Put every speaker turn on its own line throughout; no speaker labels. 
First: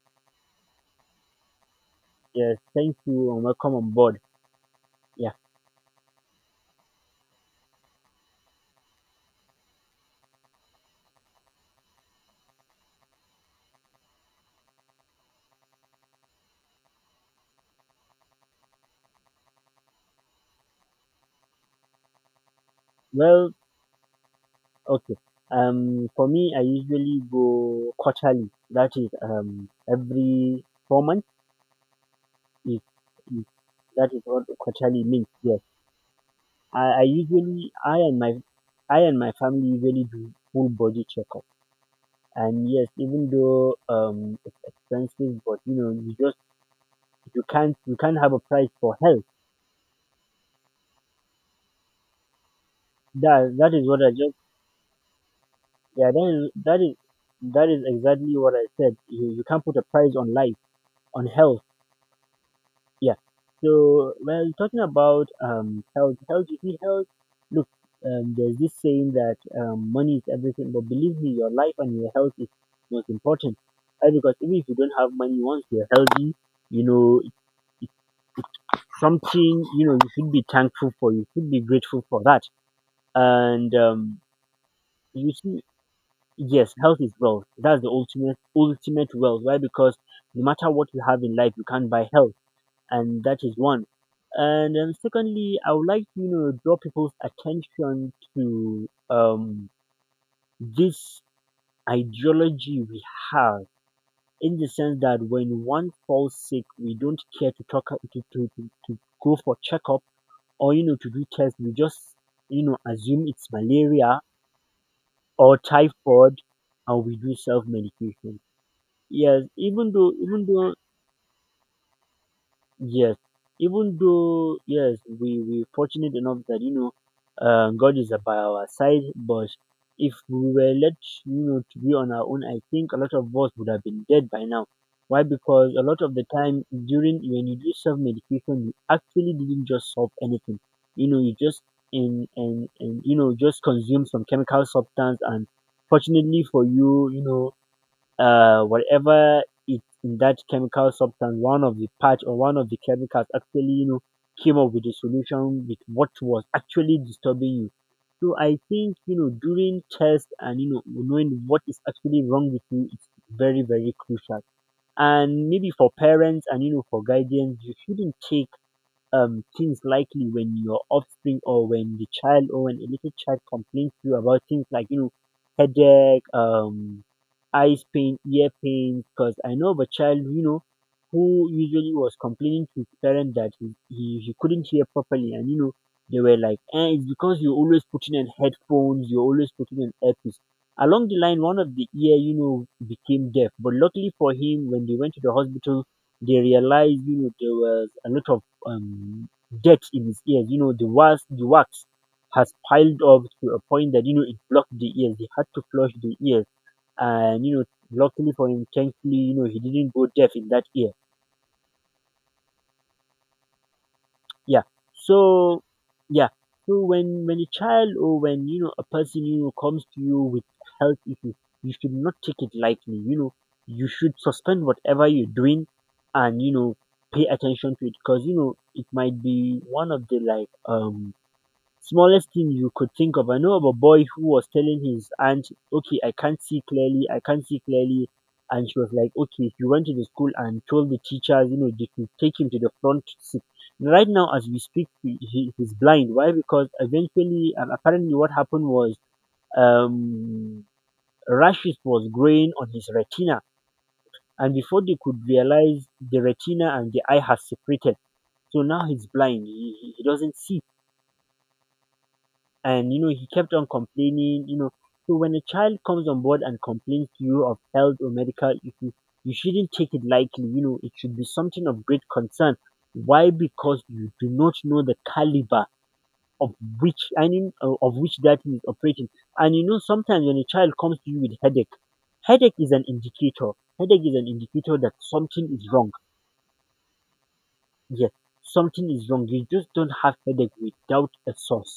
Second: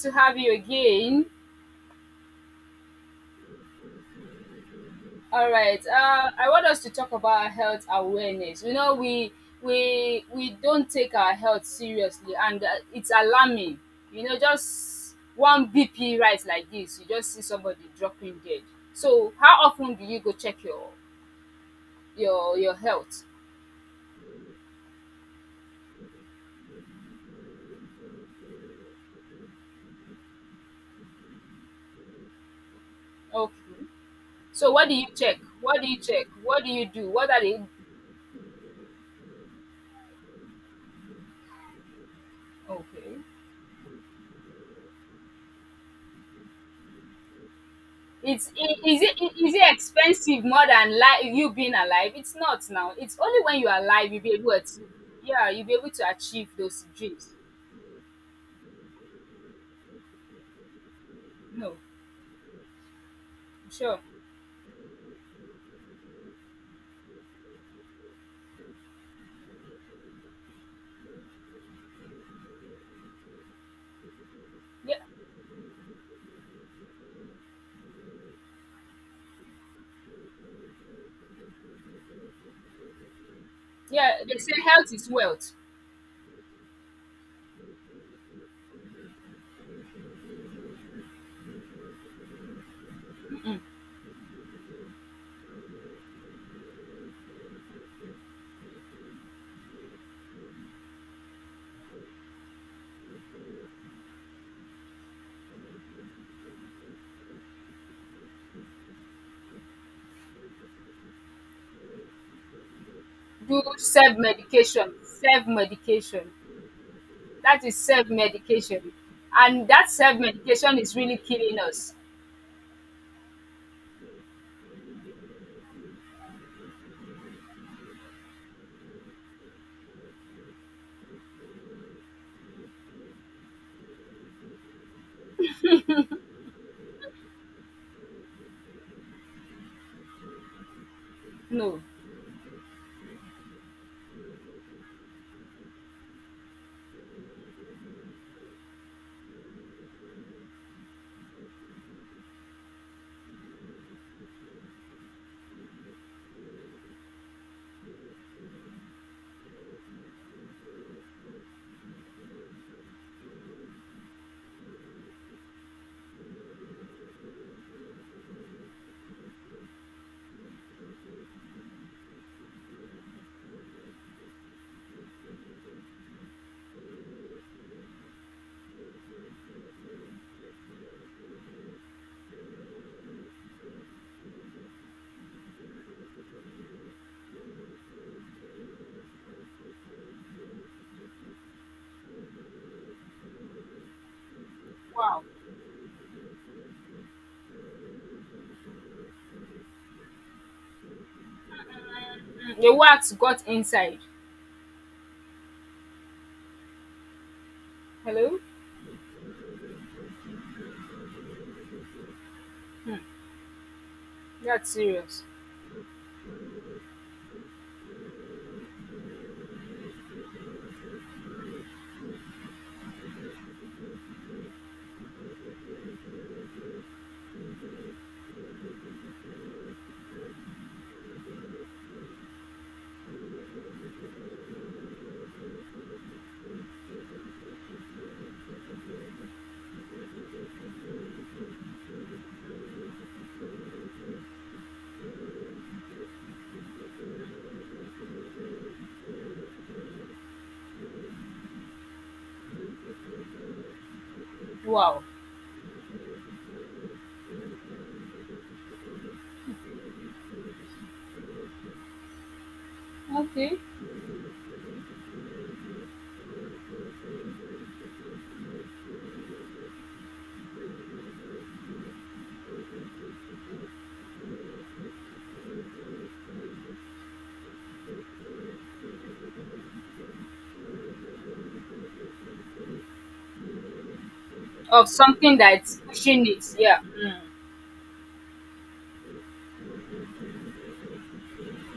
To have you again.
Yes, thank you and welcome on board. Yeah,
All right. I want us to talk about health awareness. You know, we don't take our health seriously, and it's alarming. You know, just one BP rise like this, you just see somebody dropping dead. So, how often do you go check your health?
well, okay. For me, I usually go quarterly. That is, every 4 months is, is
Okay.
that is what
So, what do
quarterly
you
means.
check?
Yes,
What do you check? What do you
I
do? What are the
usually, I and my family usually do full body checkup. And yes,
Okay?
even though it's expensive, but you know, you just you can't have a
It's i
price for
is it
health.
I is it expensive more than li you being alive? It's not now. It's only
That
when you're
that is what I
alive you'll be
just
able to yeah, you'll be able to
Yeah,
achieve those dreams.
that is exactly what I said. You can't put a price on life, on health.
No,
Yeah.
sure.
So well, talking about health. Look, there's this saying that money is everything, but believe me, your life and your health is most important. Right? Because even if you don't
Yeah,
have money, once you're healthy, you know it, it's something you know you should be thankful for. You should be grateful for that. And
yeah,
um,
they say health is
you
wealth.
see, Yes, health is wealth. That's the ultimate wealth. Why? Because no matter what you have in life, you can't buy health, and that is one. And secondly, I would like to you know draw people's attention to this ideology we have, in the sense that when one falls sick, we don't care to talk to go for checkup or you know to do tests. We just you know assume it's
Do
malaria
self-medication,
or
self-medication.
typhoid, and we do
That
self
is
medication.
self-medication,
Yes,
and that self-medication is really killing us.
yes, even though, yes, we fortunate enough that you know, God is by our side. But if we were left, you know, to be on our own, I think a lot of us would have been dead by now. Why? Because a lot of the time during when you do self medication, you actually didn't just solve anything. You know, you just
No.
in and you know just consume some chemical substance, and fortunately for you, you know, whatever it in that chemical substance, one of the parts or one of the chemicals actually, you know, came up with a solution with what was actually disturbing you. So I think, you know, during test and, you know, knowing what is actually wrong with you, it's very, very crucial. And maybe for parents and, you know, for guardians, you shouldn't take things likely when your offspring or when the child or when a little child complains to you about things like you know headache, eyes pain, ear pain. Because I know of a child you know who usually was complaining to his parent that he couldn't hear properly, and you know they were like, eh, it's because you're always putting in headphones, you're always putting in earpiece. Along the line, one of the ear, you know, became deaf. But luckily for him, when they went to
Wow.
the hospital, they realized, you know, there was a lot of um, dirt in his ears. You know, the wax has
The
piled
wax
up
got
to a point
inside.
that, you know, it blocked the ears. He had to flush the ears. And, you know, luckily
Hello?
for him, thankfully, you know, he didn't go deaf in that ear. Yeah.
That's serious.
So, yeah. So when a child or when, you know, a person, you know, comes to you with health issues, you should not take it lightly. You know, you should suspend whatever you're doing and, you know, pay attention to it because, you know, it might be one of the like, smallest thing you could think of. I know of a boy who was telling his aunt, okay, I can't see clearly, I can't see clearly. And she was like, okay, if you went to the school and told the teachers, you know, they could take him to the front seat. Right now, as we speak, he's blind. Why? Because eventually, apparently, what happened was um, rashes was growing on his retina. And before they
Wow.
could realize, the retina and the eye has separated. So now he's blind. He doesn't see. And you know he kept
Okay.
on complaining, you know. So when a child comes on board and complains to you of health or medical issues, you shouldn't take it lightly. You know, it should be something of great concern. Why? Because you do not know the caliber of which I mean of which that is operating. And you know sometimes when a child comes to you with headache, Headache is an indicator. Headache is an indicator
Of
that
something
something is
that's
wrong.
pushing it, yeah.
Yes, something is wrong. You just don't have headache without a source.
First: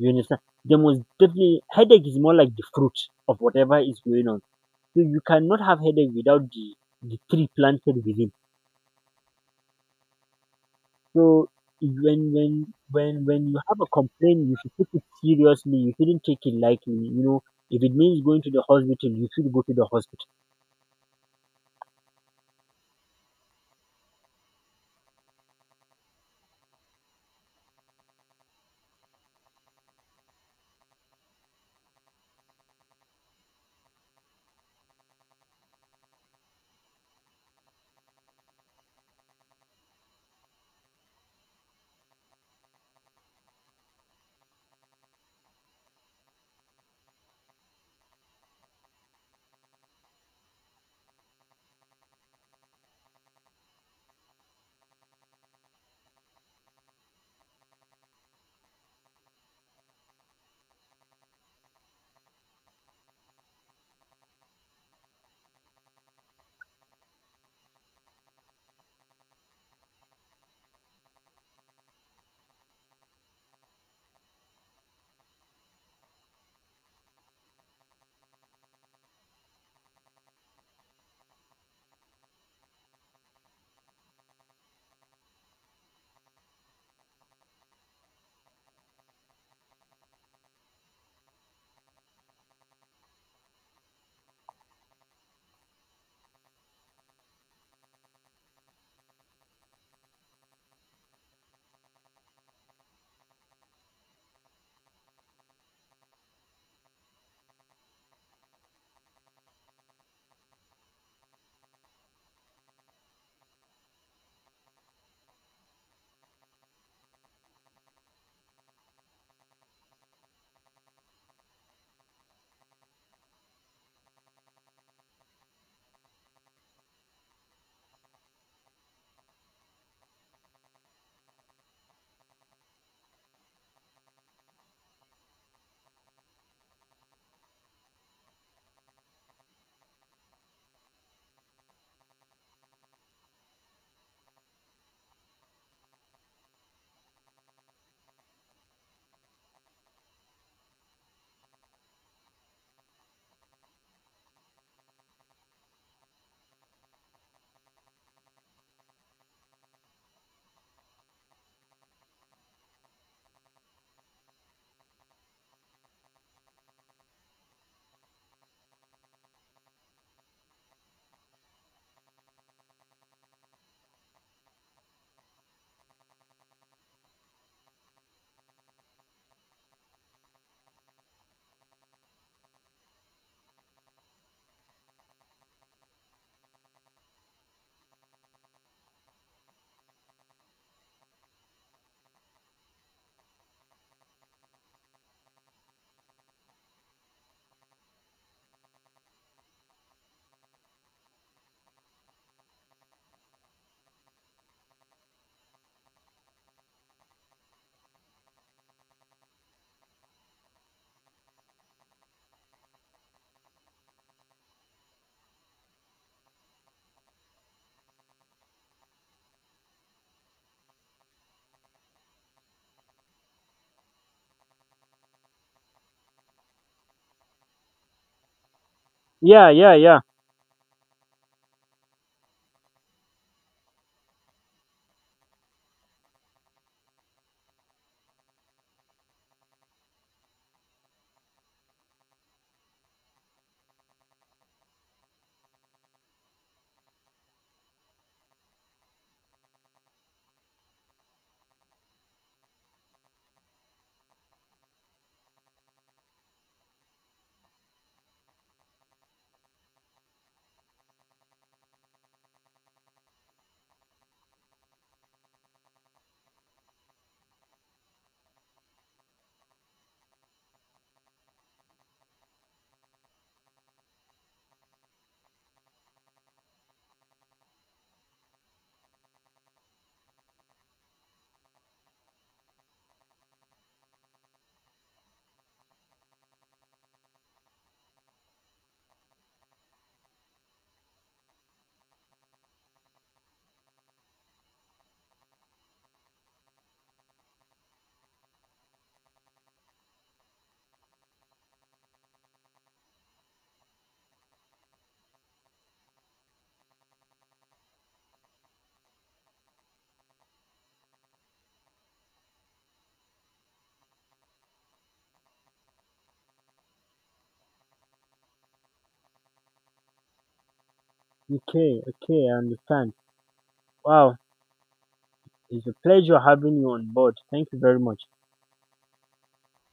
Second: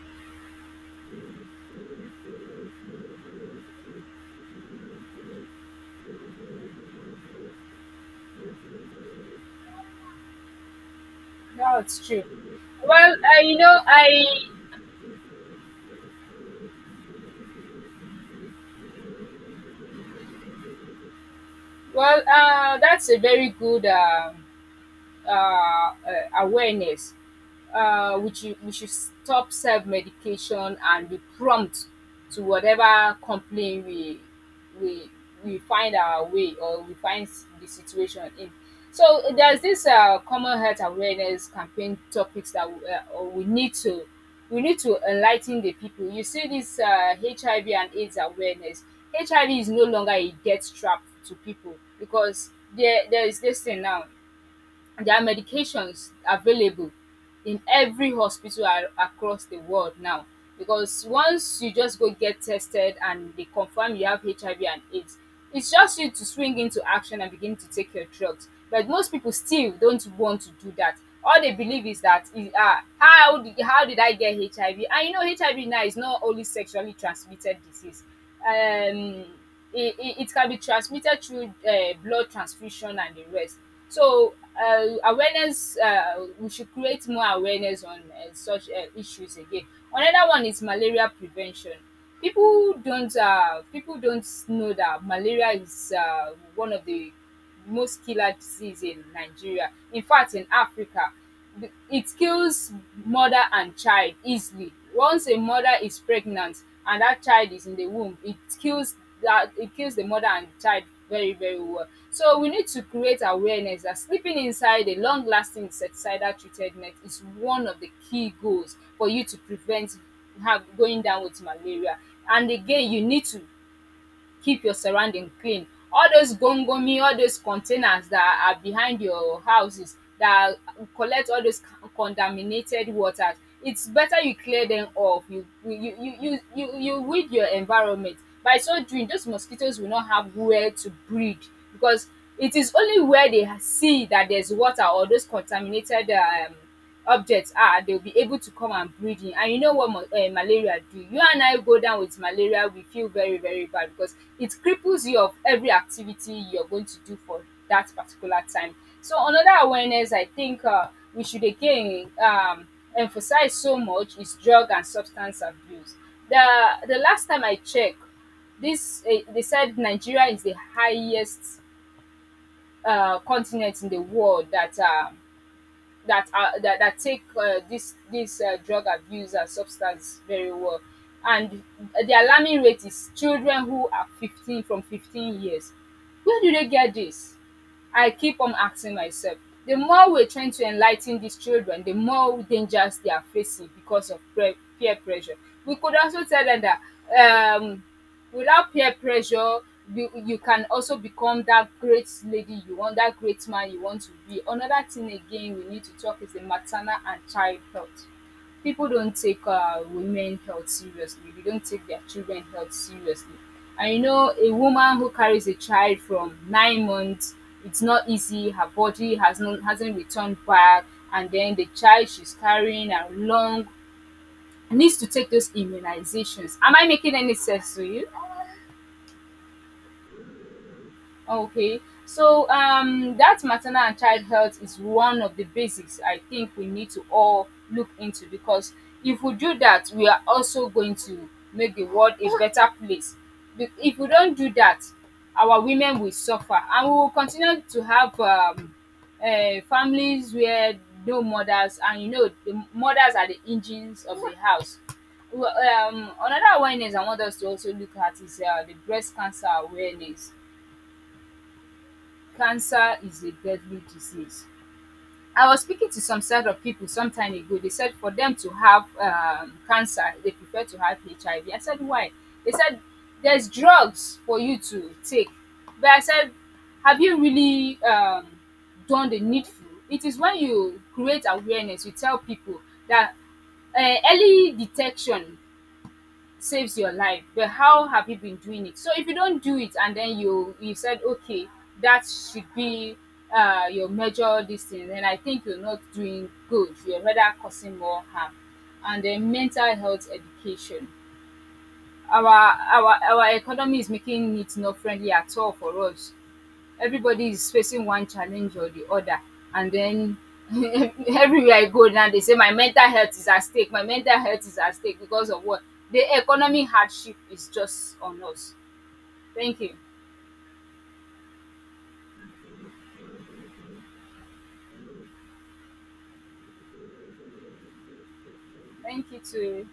You understand? There must definitely, headache is more like the fruit of whatever is going on. So you cannot have headache without the tree planted within. So
No, it's
when
true.
when
Well,
when when
you
you have
know,
a
I
complaint, you should take it seriously. You shouldn't take it lightly. You know, if it means going to the hospital, you should go to the hospital.
well, that's a very good uh, uh, awareness. We should stop self medication and be prompt to whatever complaint we we find our way, or we find the situation in. So there's this common health awareness campaign topics that we need to, enlighten the people. You see this HIV and AIDS awareness. HIV is no longer a death trap to people because there is this thing now. There are medications available in every hospital across the world now, because once you just go get tested and they confirm you have HIV and AIDS, it's just you to swing into action and begin to take your drugs. But most people still don't want to do that. All they believe is that is, how did I get HIV? And you know, HIV now is not only sexually transmitted disease. Um, it can be transmitted through blood transfusion and the rest. So, awareness, we should create more awareness on such issues again. Another one is malaria prevention. People don't know that malaria is one of the most killer disease in Nigeria. In fact, in Africa, it kills mother and child easily. Once a mother is pregnant and that child is in the womb, it kills the mother and the child very, very well. So we need to create awareness that sleeping inside a long-lasting insecticidal treated net is one of the key goals for you to prevent have going down with malaria. And again, you need to keep your surrounding clean. All those gongomi, all those containers that are behind your houses that collect all those contaminated waters, it's better you clear them off. You weed your environment. By so doing, those mosquitoes will not have where to breed, because it is only where they see that there's water or those contaminated objects are, they'll be able to come and breed in. And you know what malaria do, you and I go down with malaria, we feel very, very bad because it cripples you of every activity you're going to do for that particular time. So another awareness I think we should again, emphasize so much is drug and substance abuse. The the last time I checked this they said Nigeria is the highest continent in the world that take, this this drug abuse and substance very well. And the alarming rate is children who are 15, from 15 years. Where do they get this? I keep on asking myself. The more we're trying to enlighten these children, the more dangers they are facing because of peer pressure. We could also tell them that without peer pressure, you can also become that great lady you want, that great man you want to be. Another thing again we need to talk is the maternal and child health. People don't take women health seriously, they don't take their children health seriously. And you know a woman who carries a child from 9 months, it's not easy. Her body hasn't returned back, and then the child she's carrying are long, needs to take those immunizations. Am I making any sense to you?
Yeah, yeah, yeah.
Okay, so that maternal and child health is one of the basics I think we need to all look into, because if we do that, we are also going to make the world a better place. If we don't do that, our women will suffer and we will continue to have families where no mothers, and you know the mothers are the engines of the house. Well, another awareness I want us to also look at is the breast cancer awareness. Cancer is a deadly disease. I was speaking to some set of people some time ago. They said for them to have cancer, they prefer to have HIV. IV. I said, why? They said, there's drugs for you to take. But I said, have you really done the needful? It is when you create awareness, you tell people that early detection saves your life. But how have you been doing it? So if you don't do it, and then you said okay, that should be your major this thing, then I think you're not doing good, you're rather causing more harm. And then mental health education, our economy is making it not friendly at all for us, everybody is facing one challenge or the other. And then everywhere I go now, they say my mental health is at stake, my mental health is at stake because of what? The economic hardship is just on us. Thank you.
Okay, okay, I understand. Wow, it's a pleasure having you on board. Thank you very much.
Thank you to.